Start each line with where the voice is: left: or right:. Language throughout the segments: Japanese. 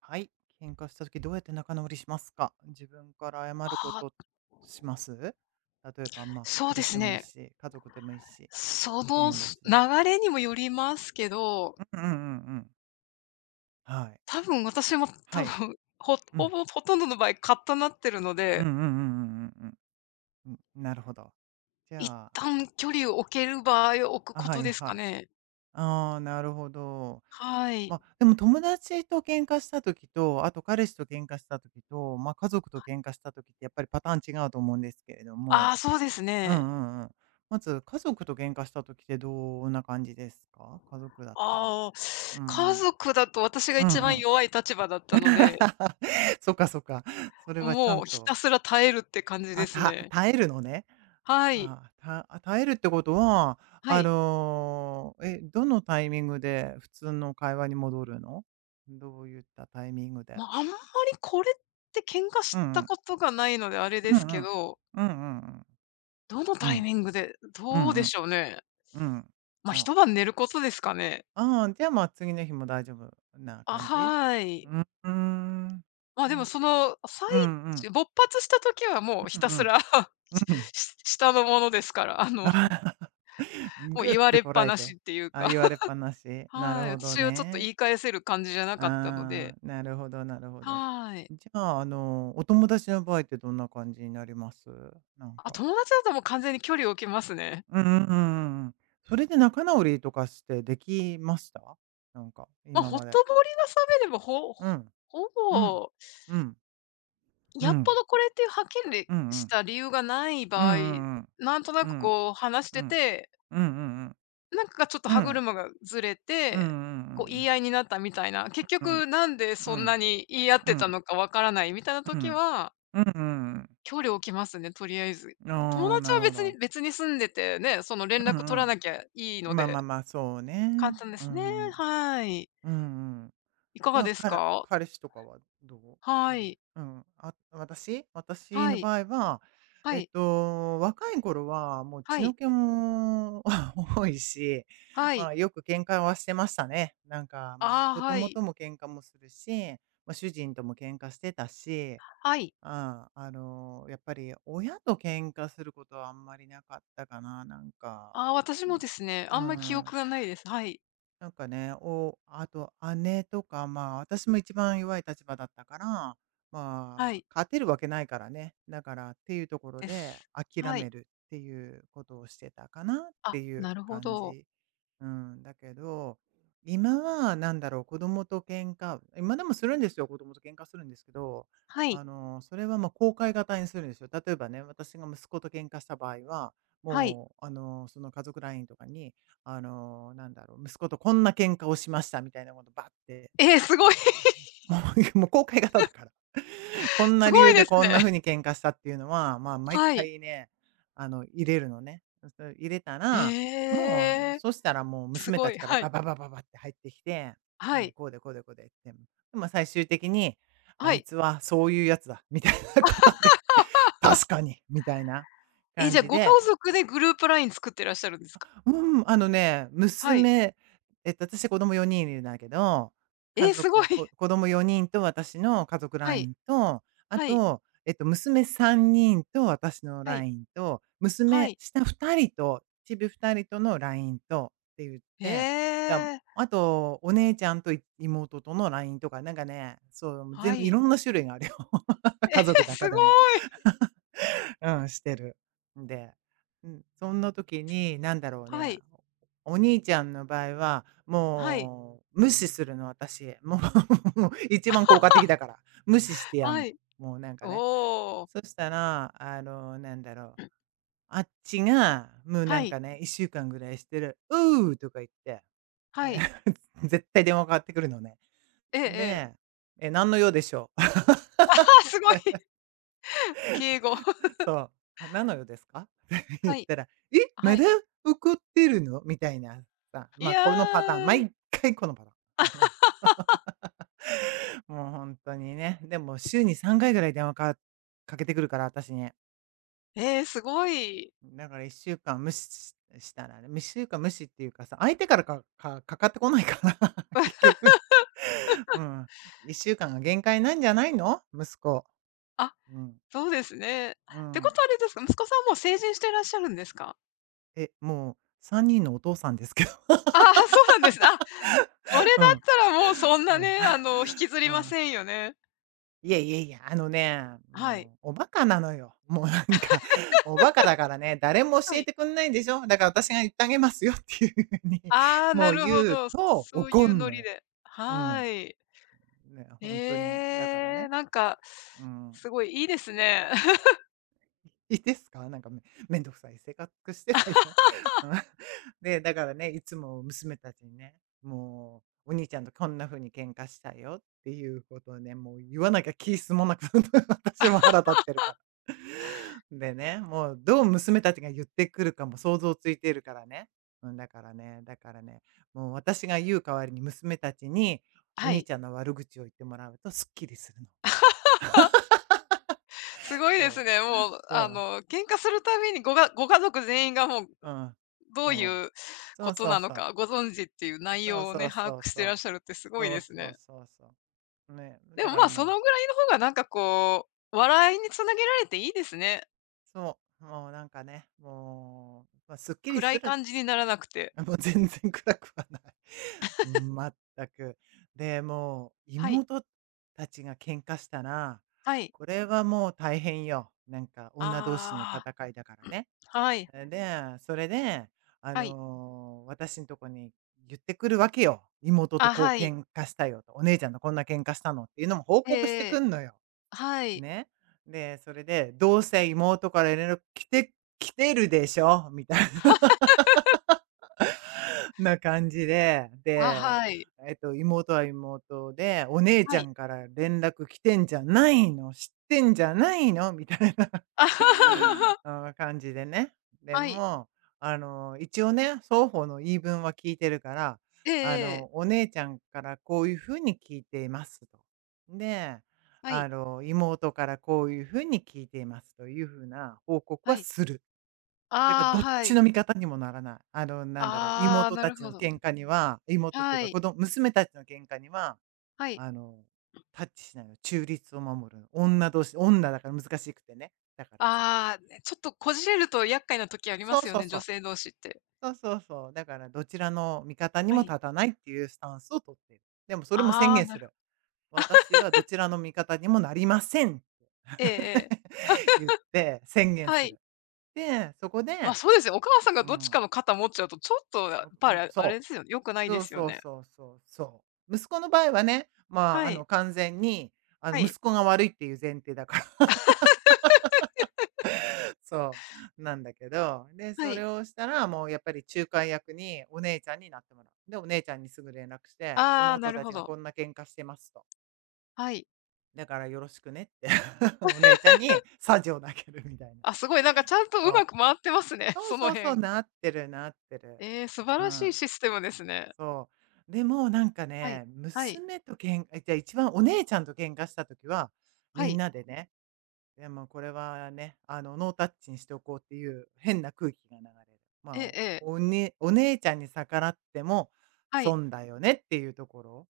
right: はい。喧嘩したときどうやって仲直りしますか？自分から謝るこ
left: あ
right: と
left: あ、
right: します？例えば、まあ、
left: そう
right: 彼
left: で
right: 氏で
left: す
right: もいい
left: ね。
right: し、家族でもいいし、
left: その、
right: 友達でも。
left: 流れにもよりますけど、
right: うんうんうんうん。はい。
left: 多分私も
right: は
left: 多
right: い。
left: 分、
right: うん。
left: ほとんどの場合、カッとなってるの
right: うんう
left: で、
right: んうんうんうんうん。うん、なるほど。じ
left: 一
right: ゃあ。
left: 旦距離を置ける場合を置く
right: あ、
left: こ
right: は
left: と
right: い
left: です
right: は
left: か
right: い。
left: ね。
right: ああ、なるほど。
left: は
right: ま
left: い。
right: あ、でも友達と喧嘩した時と、あと彼氏と喧嘩した時と、まあ、家族と喧嘩した時ってやっぱりパターン違うと思うんですけれど
left: あ
right: も。
left: あ、そうです
right: うんう
left: ね。
right: んうん。まず家族と喧嘩した時ってどんな感じですか？家族だったら。
left: ああ、
right: うんう
left: 家
right: ん。
left: 族だと私が
right: う
left: 一
right: んう
left: 番
right: ん。
left: 弱い立場だったので、
right: そっかそっか。それはちゃ
left: も
right: ん
left: うひ
right: と、
left: たすら耐えるって感じで
right: あ、
left: す
right: た
left: ね。
right: 耐えるのね。
left: はい。
right: ああ、耐えるってことは、
left: はい。
right: どのタイミングで普通の会話に戻るの？どういったタイミングで？
left: まあ、あんまりこれって喧嘩
right: うん
left: し
right: う
left: た
right: ん。
left: ことがないのであれで
right: うん
left: す
right: う
left: け
right: ん。
left: ど、
right: うんうん
left: どの
right: う
left: タ
right: ん。う
left: イ
right: ん。
left: ミングで、
right: う
left: どう
right: ん
left: で
right: うん。
left: しょうね。
right: うん。
left: まあ、
right: うん。
left: 一晩寝ることですかね。
right: ああ、じゃあ、まあ、次の日も大丈夫な
left: あ、
right: 感じ？
left: はい。
right: うんうーん。
left: まあ、
right: な
left: でも
right: ん、
left: その、最
right: うんうん。
left: 中勃発した時はもう
right: う
left: ひ
right: ん
left: た
right: う
left: す
right: ん。
left: ら
right: うん。
left: し下のものですから、あの、
right: あー
left: もう
right: ぐっ
left: 言わ
right: て
left: れっ
right: こ
left: ぱ
right: らえ
left: なし
right: て。
left: っていう
right: あ、
left: か、
right: 言われっぱな し。なる
left: はい。
right: ほど
left: 私はちょっと
right: ね。
left: 言い返せる感じじゃなかったの
right: あ
left: で、
right: あ、なるほどなるほど。
left: はい。
right: じゃあ、あの、お友達の場合ってどんな感じになります？なん
left: あ、
right: か。
left: 友達だともう完全に距離を置きますね。
right: うんうんうんうん。それで仲直りとかしてできました？なんか、
left: まあ、
right: 今
left: ほ
right: まで。
left: とぼりが冷めれば、ほ
right: うん。
left: ほ
right: うん。
left: ぼ
right: うん。う
left: やっぽ
right: ん。
left: どこれっていうはっき
right: うん
left: り
right: う
left: し
right: ん。
left: た理由がない
right: うん
left: 場合、
right: うんうん。
left: なんとな
right: う
left: く
right: ん、
left: こう話し
right: う
left: て
right: ん、
left: て、
right: うんうんうん。
left: なんかちょっと
right: う
left: 歯
right: ん、
left: 車がずれ
right: うんうんう
left: て、
right: んう
left: こう言
right: ん。
left: い合いになったみたいな、結
right: うん、
left: 局なんで
right: う
left: そんな
right: ん、
left: に言い合っ
right: う
left: てた
right: ん、
left: のかわからないみたいな
right: う
left: 時
right: ん、
left: は、
right: うんうん。
left: 距離を置きますね、とりあえず。
right: あ
left: 友
right: あ、
left: 達
right: なる
left: は
right: ほ
left: 別
right: ど。
left: に別に住んでてね、その連
right: う
left: 絡取ら
right: ん
left: なきゃいい
right: う
left: の
right: ん。まあまあ
left: で、
right: まあ、そうね。
left: 簡単で
right: うん
left: すね。
right: うん。
left: はい。
right: うんうん。
left: いか
right: じ
left: が
right: ゃあ、
left: です
right: 彼
left: か？
right: 彼氏とかはどう？
left: は
right: 彼
left: い。
right: うん、あ、私？私
left: は
right: の
left: い。
right: 場合は、
left: は
right: えっ
left: い。
right: と、若い頃はもう
left: は
right: 血の
left: い。
right: 気も 多いし、
left: は
right: ま
left: い。
right: あ、よく喧嘩はしてましたね。なんか、まあ、
left: ああ、
right: 子
left: は
right: 供
left: い。
right: とも喧嘩もするし、まあ、主人とも喧嘩してたし、
left: はい。
right: やっぱり親と喧嘩することはあんまりなかったかな、なんか。
left: ああ、私もですね、
right: う
left: あんまり記
right: ん。
left: 憶がないです。はい。
right: なんかね、あと姉とか、まあ、私も一番弱い立場だったから、
left: は
right: まあ、
left: い。
right: 勝てるわけないからね。だからっていうところ
left: で
right: で
left: す。
right: 諦
left: は
right: め
left: い。
right: るっていうことをしてたかなって
left: あ、
right: い
left: な
right: う
left: るほ
right: 感
left: ど。
right: じ。うん、だけど、今はなんだろう、子供と喧嘩、今でもするんですよ、子供と喧嘩するんですけど、
left: はい。
right: あの、それはまあ公開型にするんですよ。例えばね、私が息子と喧嘩した場合は、
left: はい。
right: もう、あの、その家族 LINE とかに、あの、なんだろう、息子とこんな喧嘩をしましたみたいなことばって、
left: ええ、すごい、
right: ももう公開型だから。こん
left: す
right: な理
left: ご
right: 由
left: いで
right: で
left: す
right: こん
left: ね。
right: な風に喧嘩したっていうのは、まあ、毎
left: はい。
right: 回ね、あの、入れるのね。それ入れたら、
left: え
right: もう、
left: え、
right: そしたらもう
left: す
right: 娘
left: ご
right: たち
left: い。
right: から
left: は
right: バ
left: い。
right: ババババって入ってきて、
left: は
right: ね、
left: い。
right: こうでこうでこうでって。でも最終的に、あ
left: は
right: い
left: い。
right: つはそういうやつだ、みたいなことで、確かにみたいな
left: え、
right: 感
left: じゃあ、
right: じ
left: ご家
right: で。
left: 族でグループライン作ってらっしゃるんですか？
right: うん、あのね、
left: はい。
right: 娘、えっと、私子供4人いるんだけど、家
left: えーすごい。
right: 族、こ 子供4人と私の家族
left: はい。
right: LINE と、あ
left: はい。
right: と、えっと、娘3人と私の
left: はい。
right: LINE と、
left: は
right: 娘
left: い。
right: 下2人と、ちび2人との LINE とって言って、だ
left: ええ。
right: あと、お姉ちゃんと妹との LINE とか、なんかね、そう、全
left: は
right: 部いろ
left: い。
right: んな種類があるよ。
left: え
right: 家族の
left: ー
right: 中
left: す
right: で
left: ごい。
right: も。うん、してる。んで、うん、そんな時になんだろう
left: は
right: ね、
left: い。
right: お兄ちゃんの場合は、
left: はい。
right: もう無視するの、私。もう 一番効果的だから。無視してやんの。
left: はい。
right: もうなんかね。
left: お
right: そ
left: ー
right: したら、あの、なんだろう、あっちが、もうな
left: は
right: ん
left: い。
right: かね、1週間ぐらいしてる、うーとか言って、
left: は
right: え
left: い。
right: ー 絶対電話かかってくるのね。
left: ええええ。
right: で、何の用でしょう。
left: あ、すごい。敬語。
right: そう、「なのよですか って言っ
left: はい。
right: たら、「え、ま
left: は
right: だ
left: い。
right: 怒ってるの？」みたいなさ、
left: い
right: まあ、
left: や
right: このパターン、
left: ー、
right: 毎回このパターン。もう本当にね。でも週に3回ぐらい電話かけてくるから、私に。
left: ええ、すごい。
right: だから1週間無視したらね、1週間無視っていうかさ、相手からかかってこないから、結局。うん。1週間が限界なんじゃないの？息子。
left: あ、
right: うん、
left: そうですね。っ
right: う
left: てこ
right: ん。
left: とはあれですか、息子さんはもう成人していらっしゃるんですか？
right: もう3人のお父さんですけど。
left: ああー、そうなんですね。あ、それ
right: う
left: だ
right: ん。
left: ったらもうそんな
right: うん。
left: ね、あの、引きず
right: う
left: りま
right: ん。
left: せんよね。
right: いやいやいや、あのね、
left: はい。
right: もう、おバカなのよ。もうなんか、おバカだからね、誰も教
left: は
right: え
left: い。
right: てくんないんでしょだから私が言ってあげますよっていうふうに、
left: ああ、な
right: もう
left: るほ
right: 言う
left: ど。
right: と
left: そう
right: 怒
left: いう
right: ん
left: ノ
right: の
left: リ
right: よ。
left: で。
right: う
left: は
right: ん。
left: ーい。
right: ね、本当に。だから
left: ええ、
right: ね、
left: なんか、
right: うん。
left: すごいいいですね。
right: いいですか？なんかめんどくさい性格してるわよ。うん。で、だからね、いつも娘たちにね、もう、お兄ちゃんとこんな風に喧嘩したよっていうことをね、もう言わなきゃ気済もなく 私も腹立ってるから。でね、もうどう娘たちが言ってくるかも想像ついているからね。うん、だからね、もう私が言う代わりに娘たちにお
left: は
right: 兄
left: い。
right: ちゃんの悪口を言ってもらうとすっきりするの。
left: す ごいです
right: そ
left: ね。
right: う。
left: もう、
right: そ
left: あ
right: う。
left: の、喧嘩するたびにご家族全員がもう
right: うん。
left: どう
right: うん。
left: いう
right: そ
left: こ
right: う
left: と
right: そう
left: なの
right: そう。
left: か、ご存知っていう内
right: そう
left: 容を
right: そ
left: ね、
right: う
left: 把
right: そう
left: 握し
right: そ
left: てらっ
right: う。
left: しゃるってすごい
right: そう
left: です
right: そう
left: ね。
right: そうそう。ね、
left: で
right: だ
left: も、
right: か
left: ま
right: ら
left: あ、そのぐ
right: も
left: らい
right: う、
left: の方がなんかこう、笑いにつなげられていいですね。
right: そう、もうなんかね、もう、まあ、すっきり
left: 暗
right: す
left: い
right: る。
left: 感じにならなくて。
right: もう全然暗くはない。全く。で、もう
left: はい、
right: 妹たちが喧嘩したら、
left: はい。
right: これはもう大変よ。なんか女同士の
left: あ
right: 戦いだからね。
left: あ、はい、
right: で、それで、あ
left: はい。
right: の、私んとこに言ってくるわけよ。妹と
left: あ、
right: こう
left: はい。
right: 喧嘩したよと、お姉ちゃんとこんな喧嘩したのっていうのも報
left: え
right: 告してく
left: え、
right: んのよ。
left: はい。
right: ね。で、それで、どうせ妹から連絡来てるでしょみたいな。な感じで、
left: あ、
right: で、
left: はい、
right: えっと、妹は妹で、お姉ち
left: は
right: ゃ
left: い。
right: んから連絡来てんじゃないの、知ってんじゃないのみたいな
left: あはは は
right: 感じでね。で
left: はい。
right: も、あの、一応ね、双方の言い分は聞いてるから、
left: ええ
right: あ
left: え
right: の、
left: え。
right: お姉ちゃんからこういうふうに聞いていますと。で、
left: は
right: あ
left: い、
right: の、妹からこういうふうに聞いていますというふうな報告
left: は
right: は
left: い。
right: する。だから
left: ああ、
right: どっ
left: は
right: ち
left: い。
right: の味方にもならない。あの、なんだろう、
left: ああ、
right: 妹
left: な
right: た
left: る
right: ち
left: ほ
right: の
left: ど。
right: 喧嘩には、妹っていう
left: は
right: か
left: い、
right: 子供、娘たちの喧嘩には、
left: はい。
right: あの、タッチしないの。中立を守るの。女同士、女だから難しくてね。だからさ。
left: ああ、ね、ちょっとこじれると厄介な時ありま
right: そう
left: すよ
right: そう
left: ね、
right: そ
left: 女
right: う。
left: 性同士って。
right: そうそうそう。だからどちらの味方に
left: は
right: も
left: い。
right: 立たないっていうスタンスを取っている。でもそれも宣
left: ああ、
right: 言
left: な
right: す
left: る
right: る。私はどちらの味方にもなりませんって
left: ええええ。
right: 言って宣言
left: は
right: す
left: い。
right: る。で、そこ
left: ま、
right: で、
left: そうですよ。お母さんが
right: う
left: どっちか
right: ん、
left: の肩持っちゃうと、ちょっと
right: お
left: や
right: う
left: っぱ
right: ん、
left: りあ
right: そ
left: れですよね、良くな
right: う。
left: いで
right: そう
left: すよ
right: そう
left: ね。
right: そうそうそう。息子の場合はね、まあ、あ
left: は
right: の、
left: い、
right: 完全に、あ
left: は
right: の、
left: い、
right: 息子が悪いっていう前提だから。そう、なんだけど、で、
left: は
right: それ
left: い。
right: をしたら、もうやっぱり仲介役にお姉ちゃんになってもらう。で、お姉ちゃんにすぐ連絡して、
left: ああ、な
right: 妹
left: る
right: たち
left: ほ
right: がこ
left: ど。
right: んな喧嘩してますと。
left: はい。
right: だからよろしくねって お姉ちゃんにサジを投げるみたいな。
left: あ、すごいなんかちゃんとう
right: そ
left: ま
right: う。
left: く回ってますね、
right: そう
left: その
right: そうそう、
left: 辺。
right: なってる、なってる。
left: ええ、素晴
right: う
left: らしい
right: ん。
left: システムですね。
right: そう。でもなんか
left: はい、
right: ね、
left: はい、
right: 娘と喧嘩、じゃあ一番お姉ちゃんと喧嘩した時は、
left: は
right: みん
left: い。
right: なでね、でもこれはね、ノータッチにしておこうっていう変な空気が流れる。ま
left: え
right: あ、
left: え
right: お
left: ええ、
right: おね、お姉ちゃんに逆らっても
left: はい。
right: 損だよねっていうところ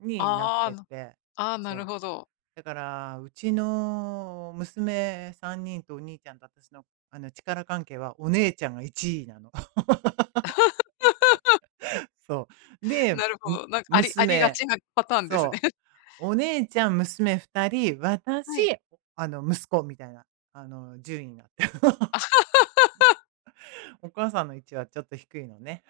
right: になっ
left: あ
right: てて、
left: あ、ああ、なる
right: そう。
left: ほど。
right: だから、うちの娘3人とお兄ちゃんと私のあの力関係はお姉ちゃんが1位なの。そう。で、
left: なるほど。なんかありが
right: 娘、
left: ちなパターンです
right: そ
left: ね。
right: う。お姉ちゃん、娘2人、私、
left: はい。
right: 息子みたいな、順位になって。お母さんの位置はちょっと低いのね。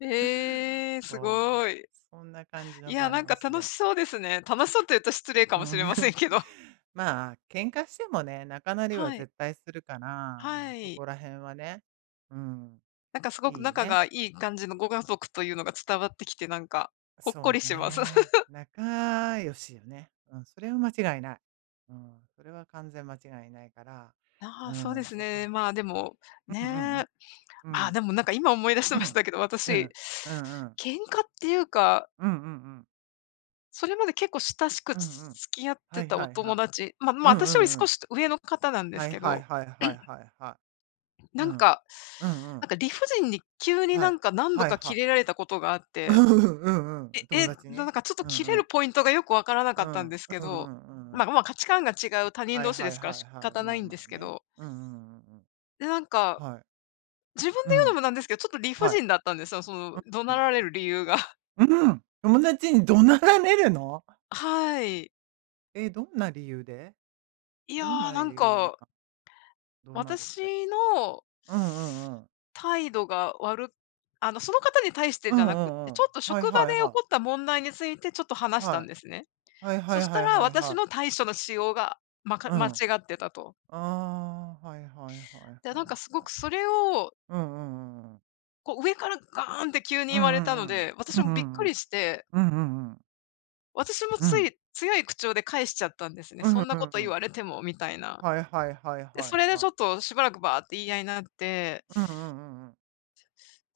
left: ええ、す
right: そう。
left: ごい。
right: そんな感じ
left: い
right: の
left: や、
right: バ
left: なん
right: ラン
left: か
right: ス
left: 楽
right: で。
left: しそうですね。楽しそうって言うと失礼か
right: う
left: もし
right: ん。
left: れません けど。
right: まあ、喧嘩してもね、仲なりは
left: はい、
right: 絶対するから、まあ、
left: は
right: そ
left: い。
right: こら辺はね、うん、
left: なんかすごく
right: いい
left: 仲
right: ね。
left: がいい感じのご家族というのが伝わってきて、なんかほっ
right: そ
left: こ
right: う
left: りします。
right: ね。仲良しよね。うん、それは間違いない。うん、それは完全間違いないから、
left: あ
right: う
left: あ、そうで
right: ん、
left: す
right: そこ
left: ね。
right: ら。
left: まあ、でも、ね
right: うんうんう
left: え。
right: ん。う
left: ああ、
right: ん。
left: でもなんか今思い出し
right: う
left: まし
right: ん。
left: たけど、
right: う
left: 私、
right: ん。うんうん。
left: 喧嘩っていうか、
right: うんうんうん。
left: それまで結構親しく
right: うんうん。
left: 付き合っ
right: は
left: て
right: い
left: た
right: は
left: お
right: いは
left: 友
right: い。
left: 達、まあま、
right: うんう
left: 私より
right: んう
left: 少
right: ん。
left: し上の方なんで
right: は
left: す
right: い
left: け
right: はい
left: ど、
right: はいはいはいはい。う
left: なん
right: ん。
left: か、
right: うんう
left: な
right: ん。
left: んか理不尽に急に
right: は
left: な
right: い。
left: んか何度
right: はい
left: か
right: は
left: キ
right: い。
left: レられたことがあっ
right: う
left: て、
right: んうん
left: え、
right: うん。友
left: え、
right: 達
left: な
right: ね。
left: んかちょっと
right: う
left: キ
right: んう
left: レる
right: ん。
left: ポイントがよくわからな
right: う
left: かっ
right: ん。
left: たん
right: うん
left: ですけ
right: う
left: ど、
right: んうんう
left: ま、
right: ん。
left: ま、価値観が違う他人
right: はい
left: 同士で
right: はい
left: すか
right: は
left: ら
right: い
left: 仕
right: はい。
left: 方な
right: まあ
left: いんで
right: ま
left: す
right: あ
left: け
right: ね。
left: ど、
right: うんうんうんうん。
left: で、なんか、
right: はい。
left: 自分で言
right: う
left: うの
right: ん。
left: もなんですけど、ちょっと理不
right: はい。
left: 尽だったんですよ、その怒
right: う
left: 鳴
right: ん。
left: られる理由が。
right: うん。友達に怒鳴られるの、
left: はい。
right: え、どんな理由で、
left: いや
right: どん
left: ー、
right: な
left: なん
right: 理由
left: か、
right: な、どうなるって。
left: 私の
right: うんうんうん。
left: 態度が悪く、あの、その方に対して
right: う
left: じ
right: ん
left: ゃ
right: う
left: なく
right: ん
left: て、
right: う
left: ちょ
right: ん。
left: っと
right: はい
left: 職場
right: は
left: で
right: い
left: 起
right: はい。
left: こった問題についてちょっと話したん
right: は
left: ですね。
right: い。はいは
left: そ
right: い
left: した
right: はい
left: ら、
right: はい
left: 私
right: はい。
left: の対処の仕様が、
right: うん。
left: 間違
right: あ
left: ってたと。
right: あ、はいはいはいは
left: で、なんかす
right: い
left: ご
right: は
left: く
right: い。
left: それを、
right: うんうんうんうん。
left: こう上からガーンって急に
right: うん
left: 言
right: う
left: われたの
right: ん
left: で、
right: うん。う
left: 私
right: んう
left: もびっ
right: ん
left: く
right: うん。
left: りして、
right: うんうんうん。
left: 私も
right: う
left: つ
right: ん
left: い強い口調で返しちゃったんですね。
right: う
left: そ
right: ん
left: ん
right: う
left: なこと言
right: ん。
left: われてもみたいな。
right: はいはいはい
left: で、
right: は
left: それ
right: い
left: でち
right: は
left: ょ
right: い。
left: っとしばらくバーって言い合いになって、
right: うんうんうんうん。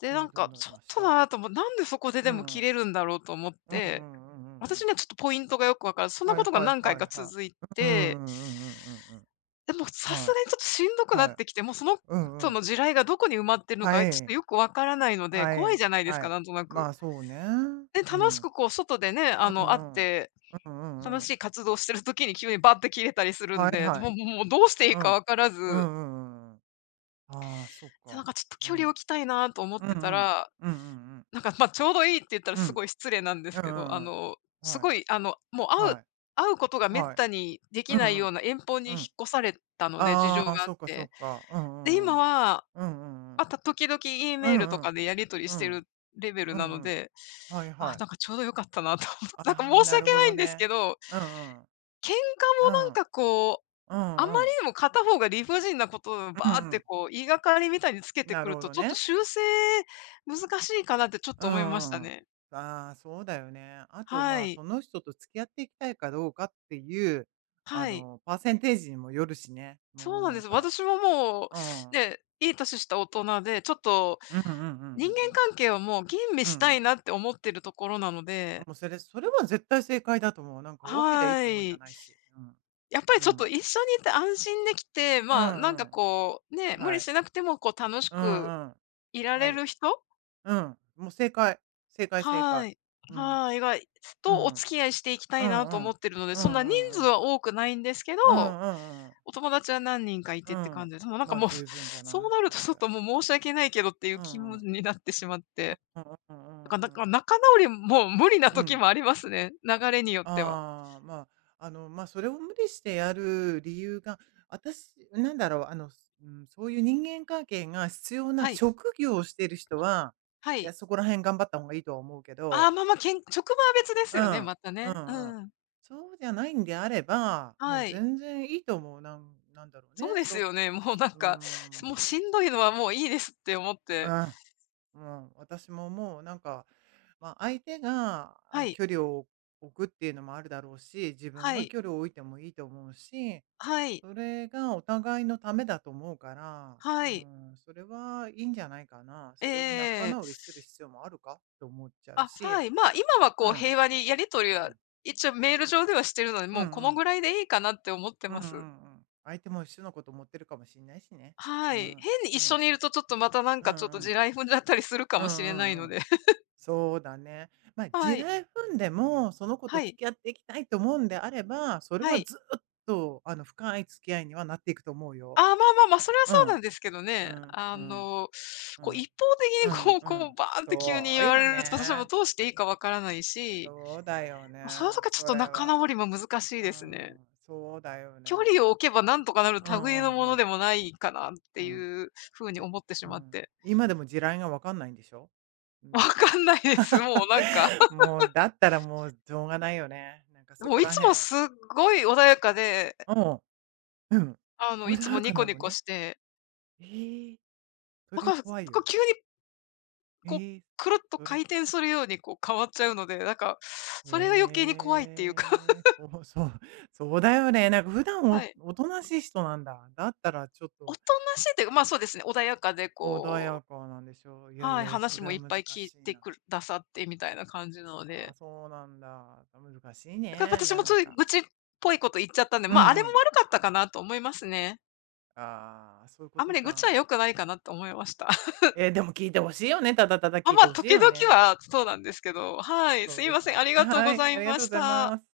left: で、な
right: え
left: ん
right: ー、どう
left: か
right: なり
left: ちょっ
right: まし
left: と
right: た。
left: なぁともなんでそこで
right: う
left: でも
right: んう
left: 切
right: ん。
left: れるんだろうと思っ
right: うんうんうんう
left: て、
right: んうんう
left: 私
right: ん。
left: にはちょっとポイントがよくわからず、そんな
right: はい
left: ことが
right: はい
left: 何回
right: はい
left: か
right: は
left: 続い
right: い。うんう
left: て、
right: んうんうんうん
left: でも、
right: うん。
left: さすが
right: は
left: にちょっとしんど
right: い。
left: くな
right: は
left: っ
right: い。
left: てきて、もうその
right: うんう
left: 人
right: ん。
left: の地雷がどこに埋まってるの
right: は
left: か、ちょっと
right: い。
left: よくわからないので、
right: は
left: 怖い
right: い。
left: じゃないです
right: は
left: か、
right: い。
left: なんとな
right: ま
left: く。
right: あそうね。うん。
left: で、
right: う
left: 楽し
right: ん
left: くこう外でね、あ
right: うん。う
left: の、会っ
right: ん
left: て、
right: うん
left: 楽
right: うん。
left: しい活動してる時に急にバッて切れたりする
right: は
left: ん
right: い
left: で、
right: はい。
left: もうどうしてい
right: う
left: いか
right: ん。
left: わから
right: うんう
left: ず、
right: んうんうん。ああ、そっ
left: で、なん
right: か。
left: かちょっと
right: う
left: 距離を
right: ん。
left: 置きたいなと思っ
right: うんうん。
left: て
right: う
left: た
right: ん
left: ら、
right: うんうん。
left: なんか、まあ、ちょうどいいって言ったら
right: うん。
left: すごい失礼なんで
right: うん
left: す
right: う
left: けど、あ
right: んうん。
left: の、す
right: はい。
left: ごい、あの、もう会う
right: はい。
left: 会うことが滅
right: はい。
left: 多にで
right: う
left: きな
right: ん
left: い
right: う
left: よ
right: ん。
left: うな遠方に
right: う
left: 引っ
right: ん。
left: 越されたので、事
right: あ
left: 情
right: あ、
left: があっ
right: そっかそ
left: て。
right: っか。う
left: で、
right: んうん
left: 今
right: うん。
left: は
right: うんうんうん。
left: 時々 E
right: う
left: メー
right: んう
left: ルと
right: んう
left: か
right: ん。
left: でやり取りしてるレベル
right: う
left: なの
right: んうん。
left: で、
right: はい
left: あ、
right: はい。
left: なんかちょうど良かったなと思って、なんか
right: ああ、
left: 申し
right: なる
left: 訳
right: ほ
left: ない
right: ど
left: んです
right: ね。
left: けど、
right: うんうん。
left: 喧嘩
right: う
left: もなん
right: ん。
left: かこう、
right: う
left: あまり
right: んうん。
left: にも片方が理不尽なことをバ
right: うん
left: ーっ
right: う
left: て
right: ん。
left: こう言いがかりみたいにつけて
right: な
left: く
right: る
left: る
right: ほ
left: と、
right: ど
left: ちょっと
right: ね。
left: 修正難しいかなってちょっ
right: う
left: と
right: ん
left: 思いました
right: うん、
left: ね。
right: ああ、そうだよね。あと、
left: は
right: まあ、そ
left: い。
right: の人と付き合っていきたいかどうかっていう、
left: はい。
right: パーセンテージにもよるしね。
left: そ
right: も
left: う
right: う
left: なん
right: な
left: で
right: ん
left: す。
right: か、
left: 私ももう、
right: うん。
left: ね、いい年した大人で、ちょっと
right: うんうんうんうん
left: 人間
right: うん。
left: 関係をもう吟味
right: う
left: した
right: ん。
left: いなって思ってるところなので、
right: もうそれは絶対正解だと思う。なんか多ければいいっ
left: は
right: てもんじゃ
left: い。
right: ないし。うん。
left: やっぱり
right: う
left: ちょっと
right: ん。
left: 一緒にいて安心できて、
right: う
left: まあ、なん
right: んう
left: か
right: ん。
left: こう、ね、無
right: は
left: 理
right: い。
left: しなくてもこう楽し
right: う
left: く
right: んうん。
left: いら
right: は
left: れ
right: い。
left: る人、
right: うん。もう正解。正解正解。
left: はい。
right: うん。
left: はい、が、
right: う
left: とお
right: ん。
left: 付き合いしていきた
right: う
left: いな
right: んう
left: と
right: ん。
left: 思ってるので、
right: うんう
left: そんな人数
right: んうん。
left: は多くないんですけ
right: う
left: ど、
right: んうんうん。
left: お友達は何人かいて
right: う
left: って感
right: ん。
left: じです。もうなん
right: ま
left: か
right: あ
left: もう、
right: 十分じゃ
left: そ
right: な
left: う
right: い
left: なる
right: そ
left: と
right: れ
left: ちょ
right: で。
left: っともう申し訳ないけどっていう
right: う
left: 気
right: んう
left: 分
right: ん。
left: になってしまって。
right: うんうんう
left: だ
right: ん
left: から、
right: う
left: なん
right: んう
left: か
right: ん。
left: 仲直りも無理な
right: うんう
left: 時
right: ん、
left: もありますね、流れによっては。
right: ああ、まあ、まあ、それを無理してやる理由が、私、なんだろう、うん、そういう人間関係が必要な
left: はい、
right: 職業をしている人は、
left: は
right: いや、
left: い。
right: そこら辺頑張った方がいいとは思うけ
left: ああ、
right: ど、
left: まあまあ、職場は別です
right: う
left: よね、
right: ん、
left: また
right: う
left: ね。
right: んうん。
left: うん、
right: そうじゃないんであれば、もう
left: はい。
right: 全然いいと思う。なんなんだろう
left: そう
right: ね、
left: です
right: そ、
left: よね。もうなん
right: う
left: か、もう
right: ん。
left: しんどいのはもういいですって思っ
right: う
left: て。
right: ん。うん、私ももうなんか、まあ、相手が、
left: は
right: あ、
left: い、
right: 距離を置くっていうのもあるだろうし、自分
left: は
right: が
left: い、
right: 距離を置いてもいいと思うし、
left: はい、
right: それがお互いのためだと思うから、
left: は
right: う
left: い。
right: ん、それはいいんじゃないかな。それを仲
left: ええ
right: 直りする必要もあるかと思っちゃう
left: あ、
right: し、
left: はい。まあ、今は
right: うん、
left: こう平和にやり取り
right: う
left: は、
right: ん、
left: 一応メール上ではしてるので、
right: うん
left: も
right: う
left: うこの
right: ん、
left: ぐらいでいいかなって思って
right: うんう
left: ま
right: んう
left: す。
right: ん。相手も一緒のこと思ってるかもしれないしね。う
left: はい。
right: ん、
left: 変に
right: う
left: 一緒
right: ん、
left: にいるとちょっとまたなん
right: うん
left: か
right: う
left: ちょっと地
right: ん、
left: 雷踏んじゃったりするか
right: うん
left: もしれな
right: う
left: い
right: んう
left: の
right: ん。
left: で。
right: そうだね。まあ、地
left: はい、
right: 雷踏んでも、その子と
left: は
right: 付
left: い、
right: き合っていきたいと思うんであれば、それ
left: は
right: は
left: い。
right: ずっと、深い付き合いにはなっていくと思う
left: あ
right: よ。
left: あ、まあまあまあ、それはそ
right: う
left: う
right: ん。
left: なんですけど
right: う
left: ね。
right: ん、
left: あ
right: うん、
left: の、
right: う
left: こう
right: ん。
left: 一方
right: う
left: 的に
right: ん、
left: こう
right: う
left: こう
right: ん。
left: バーンって急
right: そ
left: に
right: う
left: 言わ
right: よ
left: れると、私はもう
right: ね。
left: どうしていいかわからないし、
right: そうだよ
left: ま、その
right: ね、
left: 時はちょっ
right: そ
left: と
right: れ
left: 仲直
right: は。
left: りも難しい
right: う
left: ですね。
right: ん、そうだよ
left: 距
right: ね。
left: 離を置けばなんとかなる
right: うんう
left: 類のも
right: んう
left: の
right: ん。
left: でもないかなっ
right: う
left: て
right: ん。
left: いう風に
right: で、
left: 思ってし
right: う
left: まっ
right: ん。
left: て。
right: 今でも地雷がわかんないんでしょ？う
left: わ
right: ん。
left: かんないです。もうなんか、
right: もう、だったらもうしょうがないよね。なんか そ
left: も
right: こ
left: うい
right: ら
left: つも
right: 辺、
left: すっごい穏やかで、
right: うん。うん。
left: あの、い
right: 穏
left: つも
right: や
left: ニ
right: か
left: コ
right: な
left: ニ
right: の
left: コ
right: に？
left: して、
right: ええ、そ
left: なん
right: りゃ
left: か、
right: 怖い
left: こう
right: よ。
left: 急にこう
right: え
left: くるっ
right: え、
left: と
right: それ、
left: 回転するようにこう変わっちゃうので、なんか、それが余計に怖いっていうか。
right: ええ、そうそう、そうだよね。なんか普段
left: は
right: お
left: い。
right: おとなしい人なんだ。だったらちょっ
left: お
right: と
left: となしいっていうか、ま、そうですね、穏やかで
right: 穏
left: こ
right: や
left: う、
right: かなんでしょう。いやい
left: はい、
right: やいや、そ
left: 話
right: れ
left: も
right: は
left: いっ
right: 難
left: ぱ
right: し
left: い聞い
right: い
left: て
right: な。
left: くださってみたいな感じなの
right: ああ、
left: で、
right: そうなんだ。難しい
left: だから
right: ね、
left: 私
right: な
left: もつ
right: ん
left: い
right: か。
left: 愚痴っぽいこと言っちゃったんで、
right: うん
left: ま、
right: う
left: れも
right: ん。
left: 悪かったかなと思いますね。
right: ああ、そういうこ
left: あんま
right: と
left: り愚痴は
right: か。
left: 良くないかなと思いました。
right: え、でも聞いてほしいよね、ただただ
left: ま
right: 聞
left: あ
right: い
left: ま
right: て
left: あ、
right: ほしい
left: 時
right: よ
left: 々
right: ね。
left: はそうなんですけど、はい、
right: そ
left: す
right: う
left: い
right: です
left: ませ
right: ね。
left: ん、ありがとう
right: は
left: ご
right: い、
left: ざ
right: あ
left: い
right: りが
left: ま
right: とうご
left: し
right: ざい
left: た。
right: ます。